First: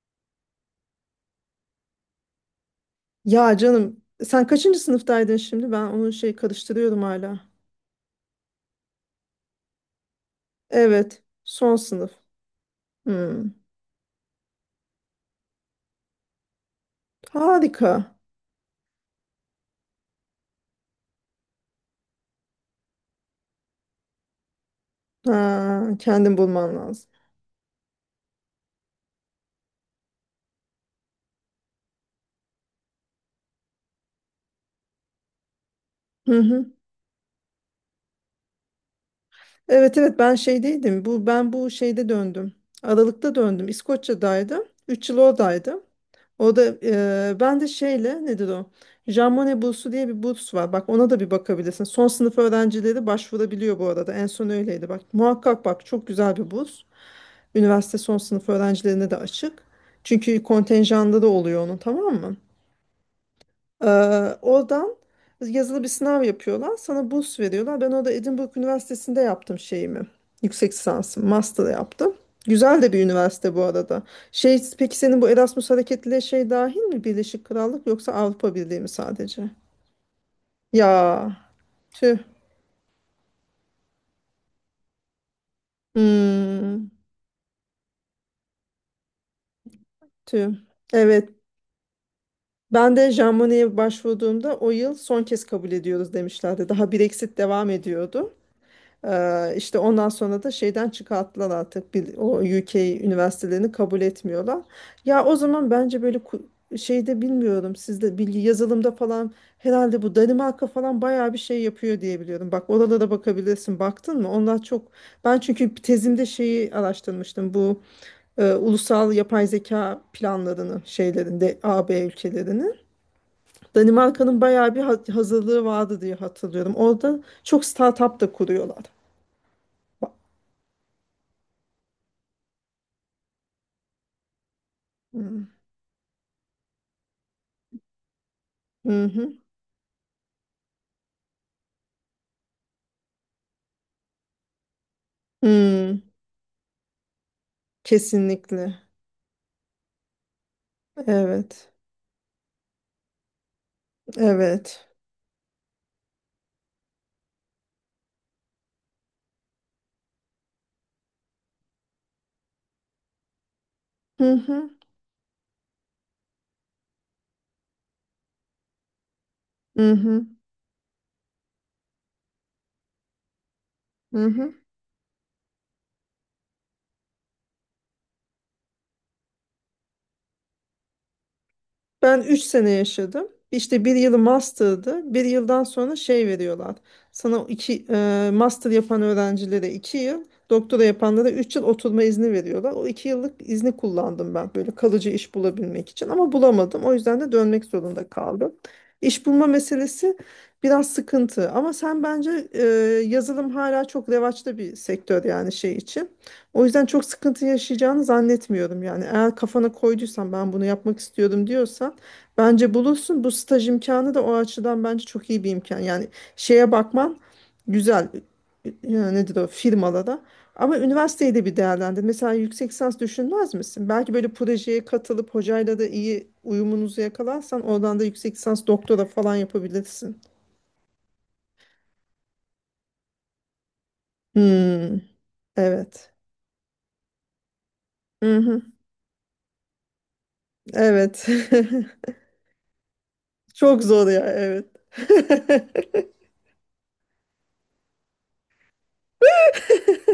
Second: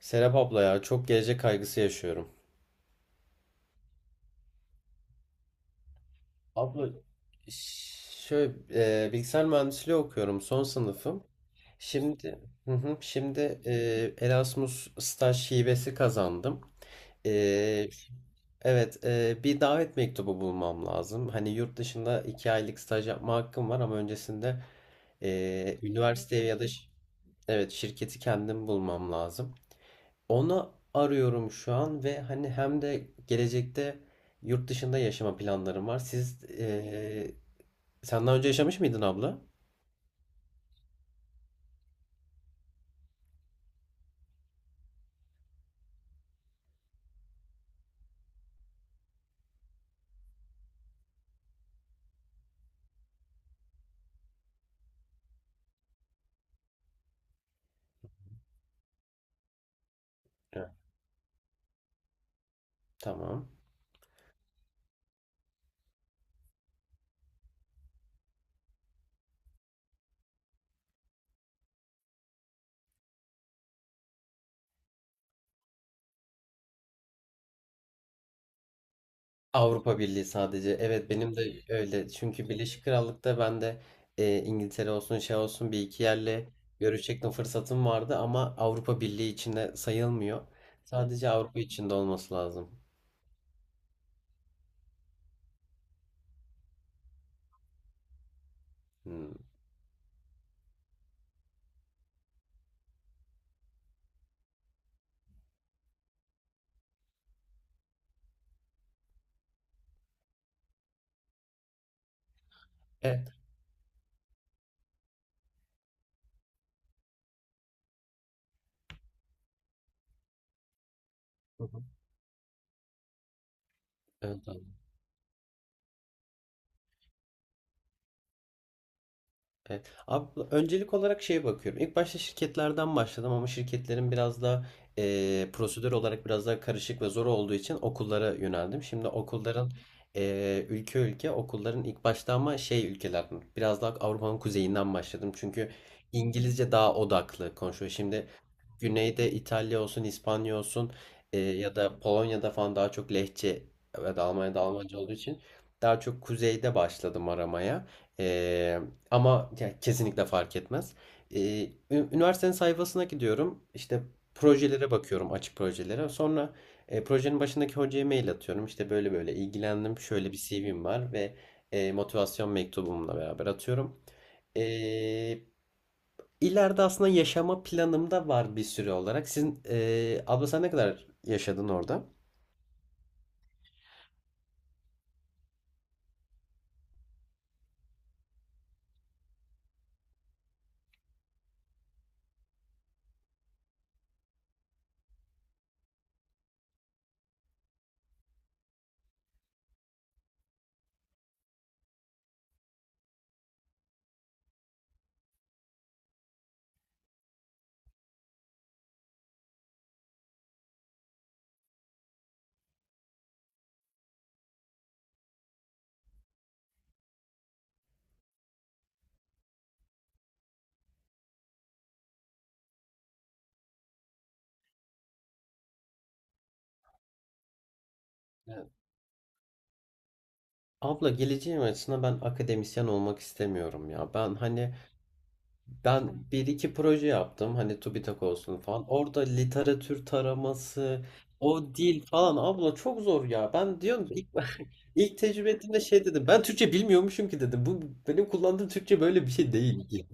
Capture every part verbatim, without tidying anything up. Serap abla ya çok gelecek kaygısı yaşıyorum. Ya canım sen kaçıncı sınıftaydın şimdi? Ben onu şey Abla, karıştırıyorum hala. ş- şöyle e, bilgisayar mühendisliği okuyorum, son Evet, sınıfım. son sınıf. Şimdi hı hı, Hmm. şimdi e, Erasmus staj hibesi kazandım. E, Harika. evet, e, bir davet mektubu bulmam lazım. Hani yurt dışında iki aylık staj yapma hakkım var ama öncesinde e, Ha, kendin üniversiteye ya da bulman ş- lazım. evet, şirketi kendim bulmam lazım. Onu arıyorum şu an ve hani hem de gelecekte yurt dışında yaşama planlarım var. Hı Siz hı. Eee sen daha önce yaşamış mıydın abla? Evet, evet, ben şeydeydim. Bu ben bu şeyde döndüm. Aralık'ta döndüm. İskoçya'daydım. Üç yıl oradaydım. O da e, ben de şeyle nedir o? Jean Monnet bursu diye bir burs var. Bak ona da bir bakabilirsin. Son sınıf öğrencileri başvurabiliyor bu arada. En son öyleydi. Bak muhakkak bak, çok güzel bir burs. Üniversite son sınıf öğrencilerine de açık. Çünkü Evet. kontenjanda da oluyor onun, tamam mı? Tamam. Ee, Oradan yazılı bir sınav yapıyorlar. Sana burs veriyorlar. Ben orada Edinburgh Üniversitesi'nde yaptım şeyimi. Yüksek lisansım, master yaptım. Güzel de bir üniversite bu arada. Şey, peki senin bu Erasmus hareketliliğe şey dahil mi? Birleşik Krallık yoksa Avrupa Birliği mi sadece? Avrupa Birliği sadece. Evet, Ya benim de öyle. tüh. Çünkü Birleşik Krallık'ta ben de eee, İngiltere olsun, şey olsun bir iki yerle Hmm, görüşecektim, fırsatım vardı ama Avrupa Birliği içinde sayılmıyor. tüh. Evet, Sadece Avrupa içinde olması lazım. Ben de Jean Monnet'e başvurduğumda o yıl son kez kabul ediyoruz demişlerdi. Daha Brexit devam ediyordu. Hmm. Ee, işte ondan sonra da şeyden çıkarttılar artık bir, o U K üniversitelerini kabul etmiyorlar. Ya o zaman bence böyle ku- şeyde bilmiyorum sizde bilgi yazılımda falan herhalde bu Danimarka falan bayağı bir şey yapıyor diye biliyorum. Bak oralara Evet. bakabilirsin. Baktın mı? Onlar çok, ben çünkü tezimde şeyi araştırmıştım. Bu e, ulusal yapay zeka planlarını şeylerinde Hı hı. A B ülkelerini. Danimarka'nın Evet, bayağı bir ha- hazırlığı vardı diye hatırlıyorum. Orada çok startup da kuruyorlar. evet. Abi, öncelik olarak şeye bakıyorum. İlk başta şirketlerden başladım ama şirketlerin biraz da Hmm. eee, prosedür olarak biraz daha karışık ve zor olduğu için okullara yöneldim. Hı Şimdi hı. okulların eee, ülke ülke okulların ilk başta, ama şey ülkeler biraz daha Avrupa'nın kuzeyinden başladım. Çünkü Hmm. İngilizce daha odaklı konuşuyor. Şimdi Kesinlikle. güneyde İtalya olsun, İspanya olsun e, Evet. ya da Polonya'da falan daha çok lehçe ve de Almanya'da Evet. Almanca olduğu için daha çok kuzeyde başladım aramaya. E, Ama ya, kesinlikle fark etmez. E, ü- Üniversitenin sayfasına gidiyorum. İşte projelere bakıyorum, açık projelere. Sonra e, projenin başındaki hocaya mail atıyorum. İşte böyle böyle Hı ilgilendim. hı. Şöyle bir C V'm var ve e, motivasyon mektubumla beraber atıyorum. Hı hı. Hı hı. E, İleride aslında yaşama planımda var bir süre olarak. Sizin eee, Abla, sen ne kadar yaşadın orada? Ben üç sene yaşadım. İşte bir yılı master'dı. Bir yıldan sonra şey veriyorlar. Sana iki, e, master yapan öğrencilere iki yıl, doktora yapanlara üç yıl oturma izni veriyorlar. O iki yıllık izni kullandım ben böyle kalıcı iş bulabilmek için ama bulamadım. O yüzden de dönmek zorunda kaldım. İş bulma meselesi biraz sıkıntı ama sen bence e, yazılım hala çok revaçta bir sektör yani şey için. O yüzden çok sıkıntı yaşayacağını zannetmiyorum yani. Eğer kafana koyduysan ben bunu yapmak istiyorum diyorsan Bence bulursun. Bu staj imkanı da o açıdan bence çok iyi bir imkan. Yani şeye bakman güzel. Yani nedir o firmalara. Ama üniversiteyi de bir değerlendir. Mesela yüksek lisans düşünmez misin? Belki böyle projeye katılıp hocayla da iyi uyumunuzu yakalarsan oradan da yüksek lisans Evet. doktora falan yapabilirsin. Abla, geleceğim açısından ben akademisyen olmak istemiyorum ya. Ben hani Hmm, evet. ben bir iki proje yaptım, hani TÜBİTAK Hı olsun hı, falan. Orada literatür taraması, evet. o dil falan abla çok zor ya. Ben Çok diyorum zor ya, ilk, evet. ilk tecrübe ettiğimde şey dedim. Ben Türkçe bilmiyormuşum ki dedim. Bu benim kullandığım Türkçe böyle bir şey değil.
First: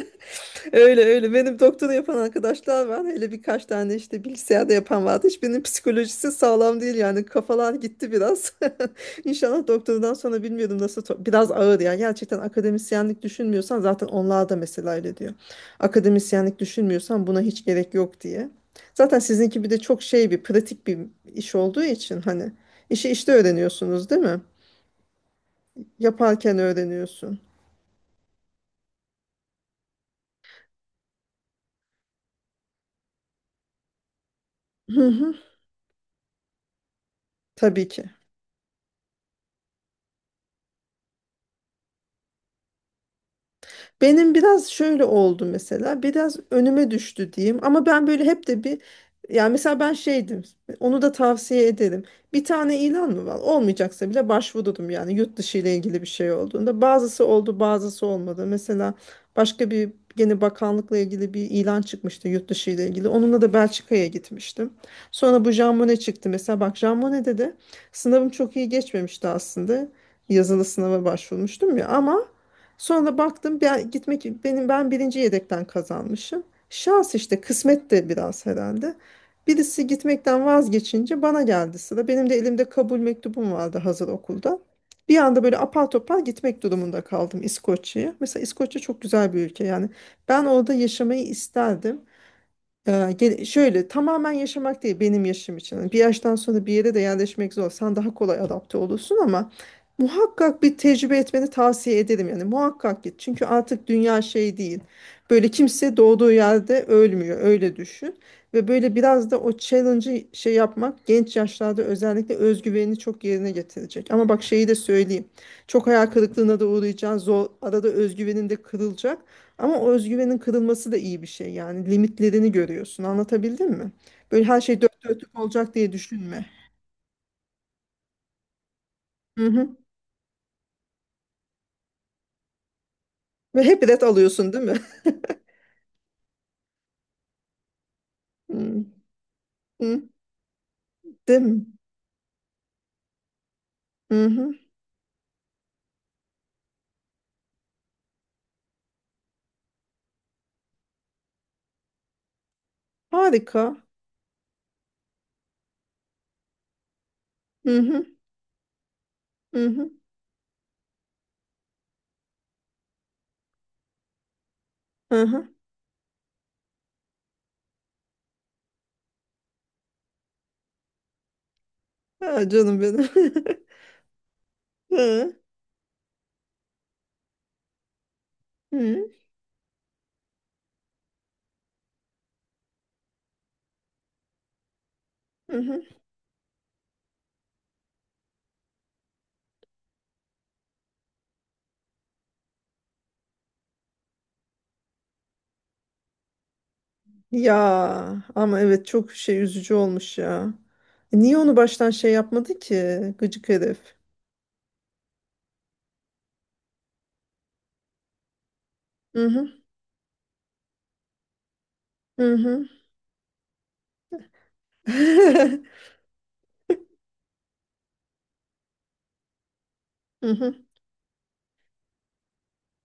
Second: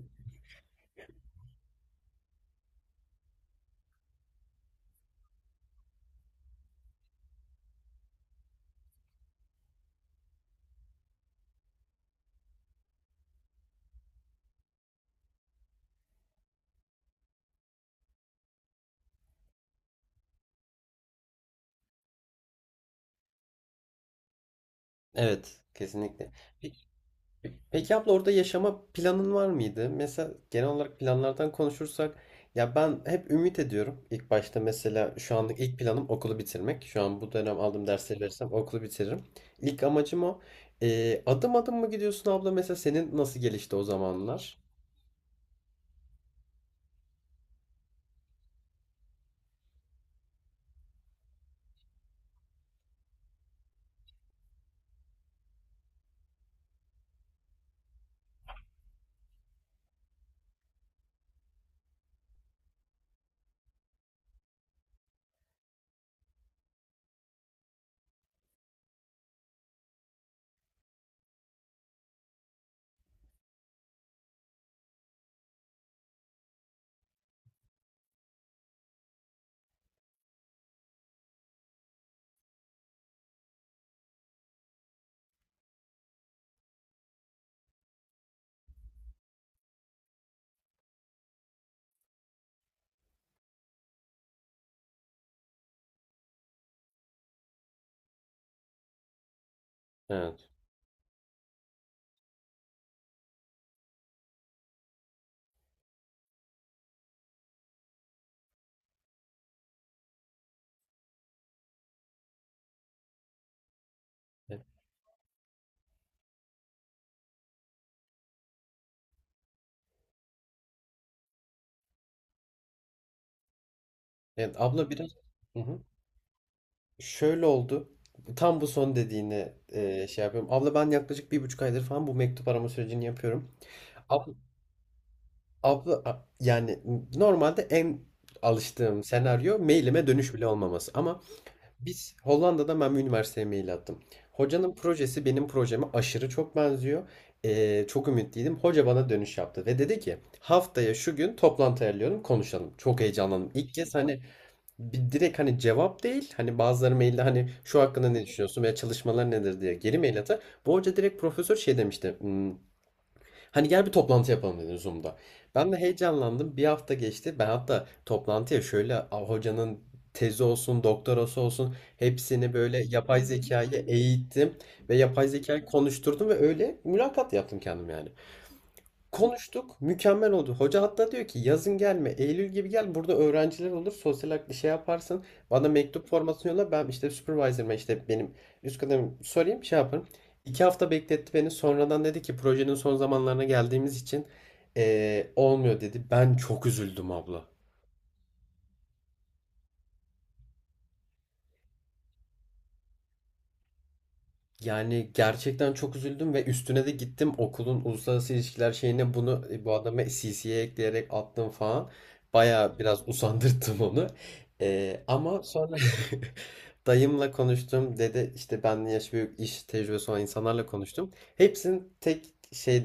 Öyle öyle. Benim doktora yapan arkadaşlar var. Hele birkaç tane işte bilgisayarda yapan vardı. Hiçbirinin psikolojisi sağlam değil yani. Kafalar gitti biraz. İnşallah doktordan sonra bilmiyorum nasıl. to- Biraz ağır yani. Gerçekten akademisyenlik düşünmüyorsan zaten onlar da mesela öyle diyor. Akademisyenlik düşünmüyorsan buna hiç gerek yok diye. Zaten sizinki bir de çok şey bir pratik bir iş olduğu için hani işi işte öğreniyorsunuz değil mi? Evet, kesinlikle. Yaparken Peki, öğreniyorsun. peki abla, orada yaşama planın var mıydı? Mesela genel olarak planlardan konuşursak, ya ben hep ümit ediyorum. İlk başta Hı mesela hı. şu anlık ilk planım okulu bitirmek. Şu an bu dönem aldığım Tabii ki. dersleri verirsem okulu bitiririm. İlk amacım o. Ee, adım adım mı gidiyorsun abla? Mesela senin nasıl gelişti o Benim zamanlar? biraz şöyle oldu mesela. Biraz önüme düştü diyeyim. Ama ben böyle hep de bir, yani mesela ben şeydim. Onu da tavsiye ederim. Bir tane ilan mı var, olmayacaksa bile başvurdum yani yurt dışı ile ilgili bir şey olduğunda. Bazısı oldu, bazısı olmadı. Mesela başka bir, gene bakanlıkla ilgili bir ilan çıkmıştı yurt dışı ile ilgili. Onunla da Belçika'ya gitmiştim. Sonra bu Jean Monnet çıktı. Mesela bak Jean Monnet'de de sınavım çok iyi geçmemişti aslında. Yazılı sınava başvurmuştum ya, ama Sonra baktım ben gitmek benim ben birinci yedekten kazanmışım. Şans işte, kısmet de biraz herhalde. Birisi gitmekten vazgeçince bana geldi sıra. Benim de elimde kabul mektubum vardı hazır okulda. Bir anda böyle apar topar gitmek durumunda kaldım İskoçya'ya. Mesela İskoçya çok güzel bir ülke yani. Ben orada yaşamayı isterdim. Ee, gel- şöyle tamamen yaşamak değil benim yaşım için. Hani Bir yaştan sonra bir yere de yerleşmek zor. Sen daha kolay adapte olursun ama Evet. muhakkak bir tecrübe etmeni tavsiye ederim. Yani muhakkak git. Çünkü artık dünya şey değil. Böyle kimse doğduğu yerde ölmüyor. Öyle düşün. Ve böyle biraz da o challenge'ı şey yapmak genç yaşlarda özellikle özgüvenini çok yerine getirecek. Ama bak şeyi de söyleyeyim. Çok hayal kırıklığına da uğrayacaksın. Zor, arada özgüvenin de kırılacak. Ama o özgüvenin kırılması da iyi bir şey yani, limitlerini görüyorsun, anlatabildim mi? Böyle her Evet şey abla, dört biraz, dörtlük hı olacak hı, diye düşünme. şöyle oldu. Tam bu son Hı dediğini hı. e, şey yapıyorum. Abla, ben yaklaşık bir buçuk aydır falan bu mektup arama sürecini yapıyorum. Ve hep ret Abla, alıyorsun değil mi? abla, a- yani normalde en Hı alıştığım senaryo hı. mailime dönüş bile olmaması. Ama Değil mi? biz Hollanda'da ben bir üniversiteye mail attım. Hı hı. Hocanın projesi benim projeme aşırı çok benziyor. E, çok ümitliydim. Hoca bana dönüş yaptı ve dedi ki haftaya şu gün toplantı ayarlıyorum, konuşalım. Çok heyecanlandım. Harika. İlk kez, hani bir direkt hani cevap değil, hani bazıları mailde hani Hı şu hı. hakkında ne düşünüyorsun veya çalışmalar nedir Hı diye hı. geri mail atar. Bu hoca direkt profesör şey demişti. Hmm, hani gel bir toplantı yapalım dedi Zoom'da. Hı hı. Ben de heyecanlandım. Bir hafta geçti. Ben hatta toplantıya şöyle a, hocanın tezi olsun, doktorası olsun Ha, hepsini böyle canım benim. yapay zekayı eğittim Hı ve yapay hı. zekayı konuşturdum ve öyle mülakat yaptım kendim yani. Konuştuk. Mükemmel oldu. Hoca hatta diyor ki yazın gelme, Eylül gibi gel. Burada öğrenciler olur. Sosyal hak- bir şey yaparsın. Hı Bana hı. mektup formatını yolla. Ben işte supervisor'ıma, işte benim üst kademim sorayım, şey yaparım. İki hafta bekletti beni. Sonradan dedi ki projenin son zamanlarına geldiğimiz için eee, olmuyor dedi. Ben çok üzüldüm abla. Ya ama evet, çok şey üzücü olmuş ya. E, Niye onu baştan şey yapmadı ki gıcık herif? Yani gerçekten çok üzüldüm ve üstüne de gittim, okulun uluslararası ilişkiler şeyine Hı bunu, hı. e, bu adama C C'ye ekleyerek attım falan. Hı hı. Baya biraz usandırttım onu. Ee, ama sonra dayımla konuştum. Dede, işte benden yaş büyük iş tecrübesi olan Hı hı. insanlarla konuştum. Hepsinin tek şey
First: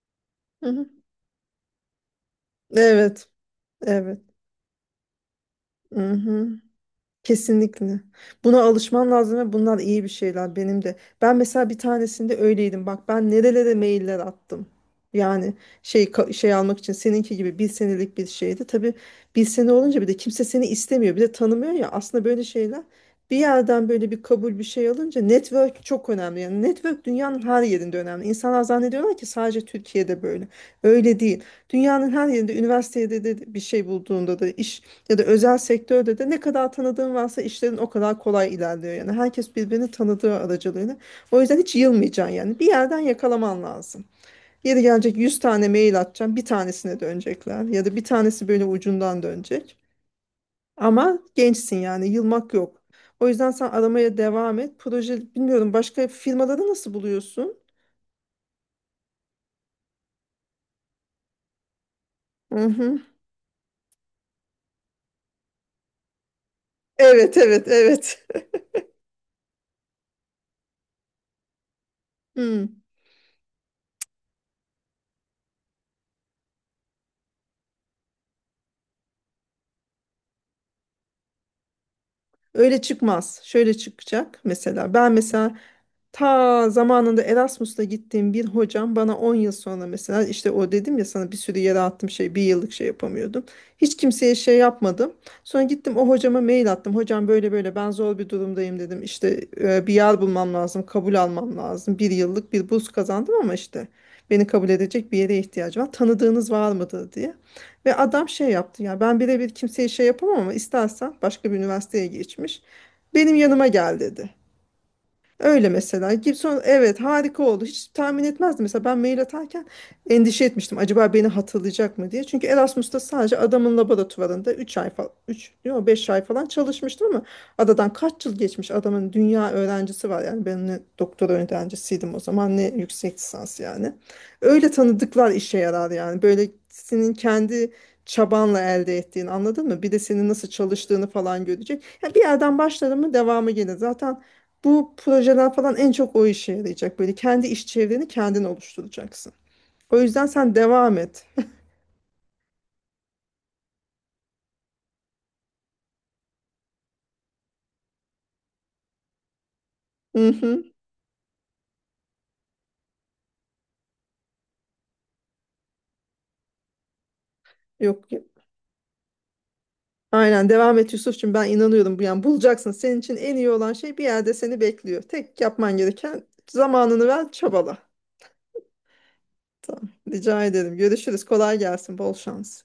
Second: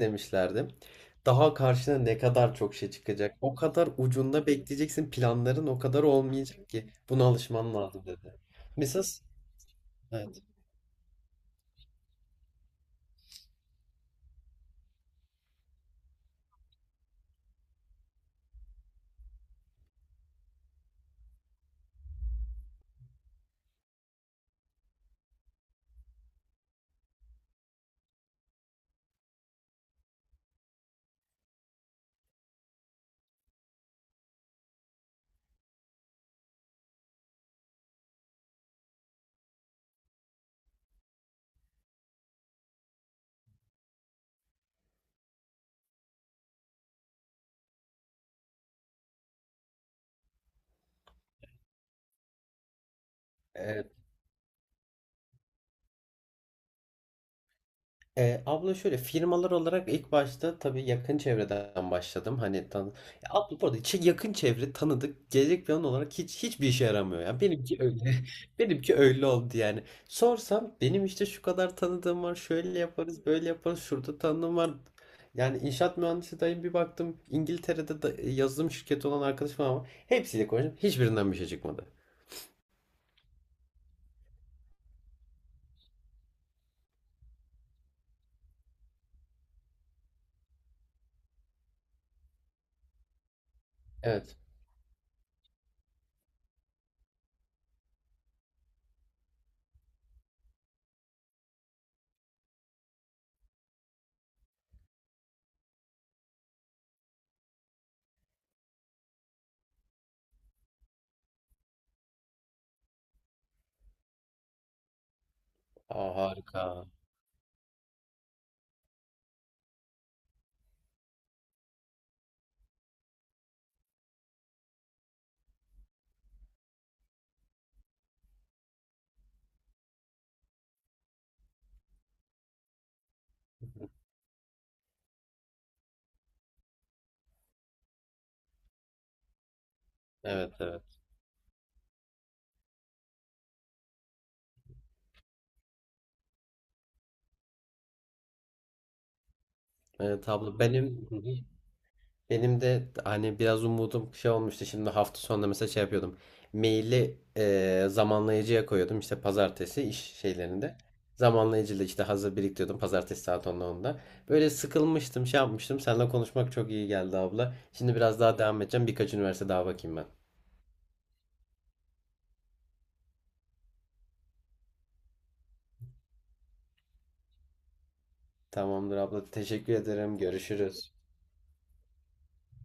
Hı demişlerdi. hı. Daha karşına ne kadar çok şey Evet. çıkacak, o kadar Evet. ucunda bekleyeceksin. Planların o kadar Mhm. olmayacak ki. Buna alışman Kesinlikle. lazım dedi. Buna Mesela alışman lazım ve bunlar iyi bir evet. şeyler benim de. Ben mesela bir tanesinde öyleydim. Bak ben nerelere mailler attım. Yani şey ka- şey almak için seninki gibi bir senelik bir şeydi. Tabii bir sene olunca bir de kimse seni istemiyor, bir de tanımıyor ya. Aslında böyle şeyler bir yerden böyle bir kabul bir şey alınca network çok önemli. Yani network dünyanın her yerinde önemli. İnsanlar zannediyorlar ki sadece Türkiye'de böyle. Öyle değil. Dünyanın her yerinde üniversitede de bir şey bulduğunda da iş ya da özel sektörde de ne kadar tanıdığın varsa işlerin o kadar kolay ilerliyor yani. Herkes birbirini tanıdığı aracılığıyla. O yüzden hiç yılmayacaksın yani. Bir yerden yakalaman lazım. Yeri gelecek yüz tane mail atacaksın. Bir tanesine dönecekler ya da bir tanesi böyle ucundan dönecek. Ama gençsin yani, yılmak yok. O yüzden sen aramaya devam et. Proje bilmiyorum, başka firmaları nasıl buluyorsun? Eee, abla, şöyle firmalar olarak ilk başta tabii yakın çevreden başladım. Hı Hani tan. hı. Ya abla, bu arada çe- yakın çevre tanıdık gelecek plan olarak hiç hiçbir işe yaramıyor Evet, yani. evet, Benimki öyle. evet. Benimki öyle oldu yani. Sorsam, benim işte şu kadar tanıdığım var. Hmm. Şöyle yaparız, böyle yaparız. Şurada tanıdığım var. Yani inşaat mühendisi dayım, bir baktım. İngiltere'de da yazılım şirketi olan arkadaşım var ama hepsiyle konuştum. Hiçbirinden bir şey çıkmadı. Öyle çıkmaz. Şöyle çıkacak mesela. Ben mesela Ta zamanında Erasmus'ta gittiğim bir hocam bana on yıl sonra mesela işte o dedim ya sana bir sürü yere attım şey bir yıllık şey yapamıyordum. Hiç kimseye Evet. şey yapmadım. Sonra gittim o hocama mail attım. Hocam böyle böyle ben zor bir durumdayım dedim. İşte e, bir yer bulmam lazım, kabul almam lazım. Bir yıllık bir burs kazandım ama işte beni kabul edecek bir yere ihtiyacım var. Tanıdığınız var mıdır diye. Ve adam şey yaptı ya ben birebir kimseye şey yapamam ama istersen başka bir üniversiteye geçmiş. Benim yanıma gel dedi. Öyle Aa, mesela. Gibson, harika. evet, harika oldu. Hiç tahmin etmezdim. Mesela ben mail atarken endişe etmiştim. Acaba beni hatırlayacak mı diye. Çünkü Erasmus'ta sadece adamın laboratuvarında üç ay falan, üç yok, beş ay falan çalışmıştım ama adadan kaç yıl geçmiş adamın dünya öğrencisi var. Yani ben ne doktora öğrencisiydim o zaman ne yüksek lisans yani. Öyle tanıdıklar işe yarar yani. Böyle senin kendi çabanla elde ettiğini anladın mı? Bir de senin nasıl Evet, evet. çalıştığını falan görecek. Yani bir yerden başladın mı devamı gelir. Zaten bu projeler falan en çok o işe yarayacak. Böyle kendi iş çevreni kendin oluşturacaksın. O yüzden Evet sen abla, devam benim et. Benim de hani biraz umudum şey olmuştu. Şimdi hafta sonunda mesela şey yapıyordum. Maili e, zamanlayıcıya koyuyordum. İşte pazartesi iş Hı hı. şeylerinde. Zamanlayıcıyla işte hazır biriktiriyordum. Pazartesi saat onda onda. Böyle sıkılmıştım, şey yapmıştım. Seninle konuşmak çok iyi geldi abla. Şimdi Yok, biraz yok. daha devam edeceğim. Birkaç üniversite daha bakayım ben. Aynen devam et Yusuf'cum, ben inanıyorum bu yani bulacaksın. Senin için en iyi olan şey bir yerde seni bekliyor. Tek yapman gereken zamanını ver, çabala. Tamamdır abla. Teşekkür Tamam. ederim. Rica ederim. Görüşürüz. Görüşürüz. Kolay gelsin. Bol şans.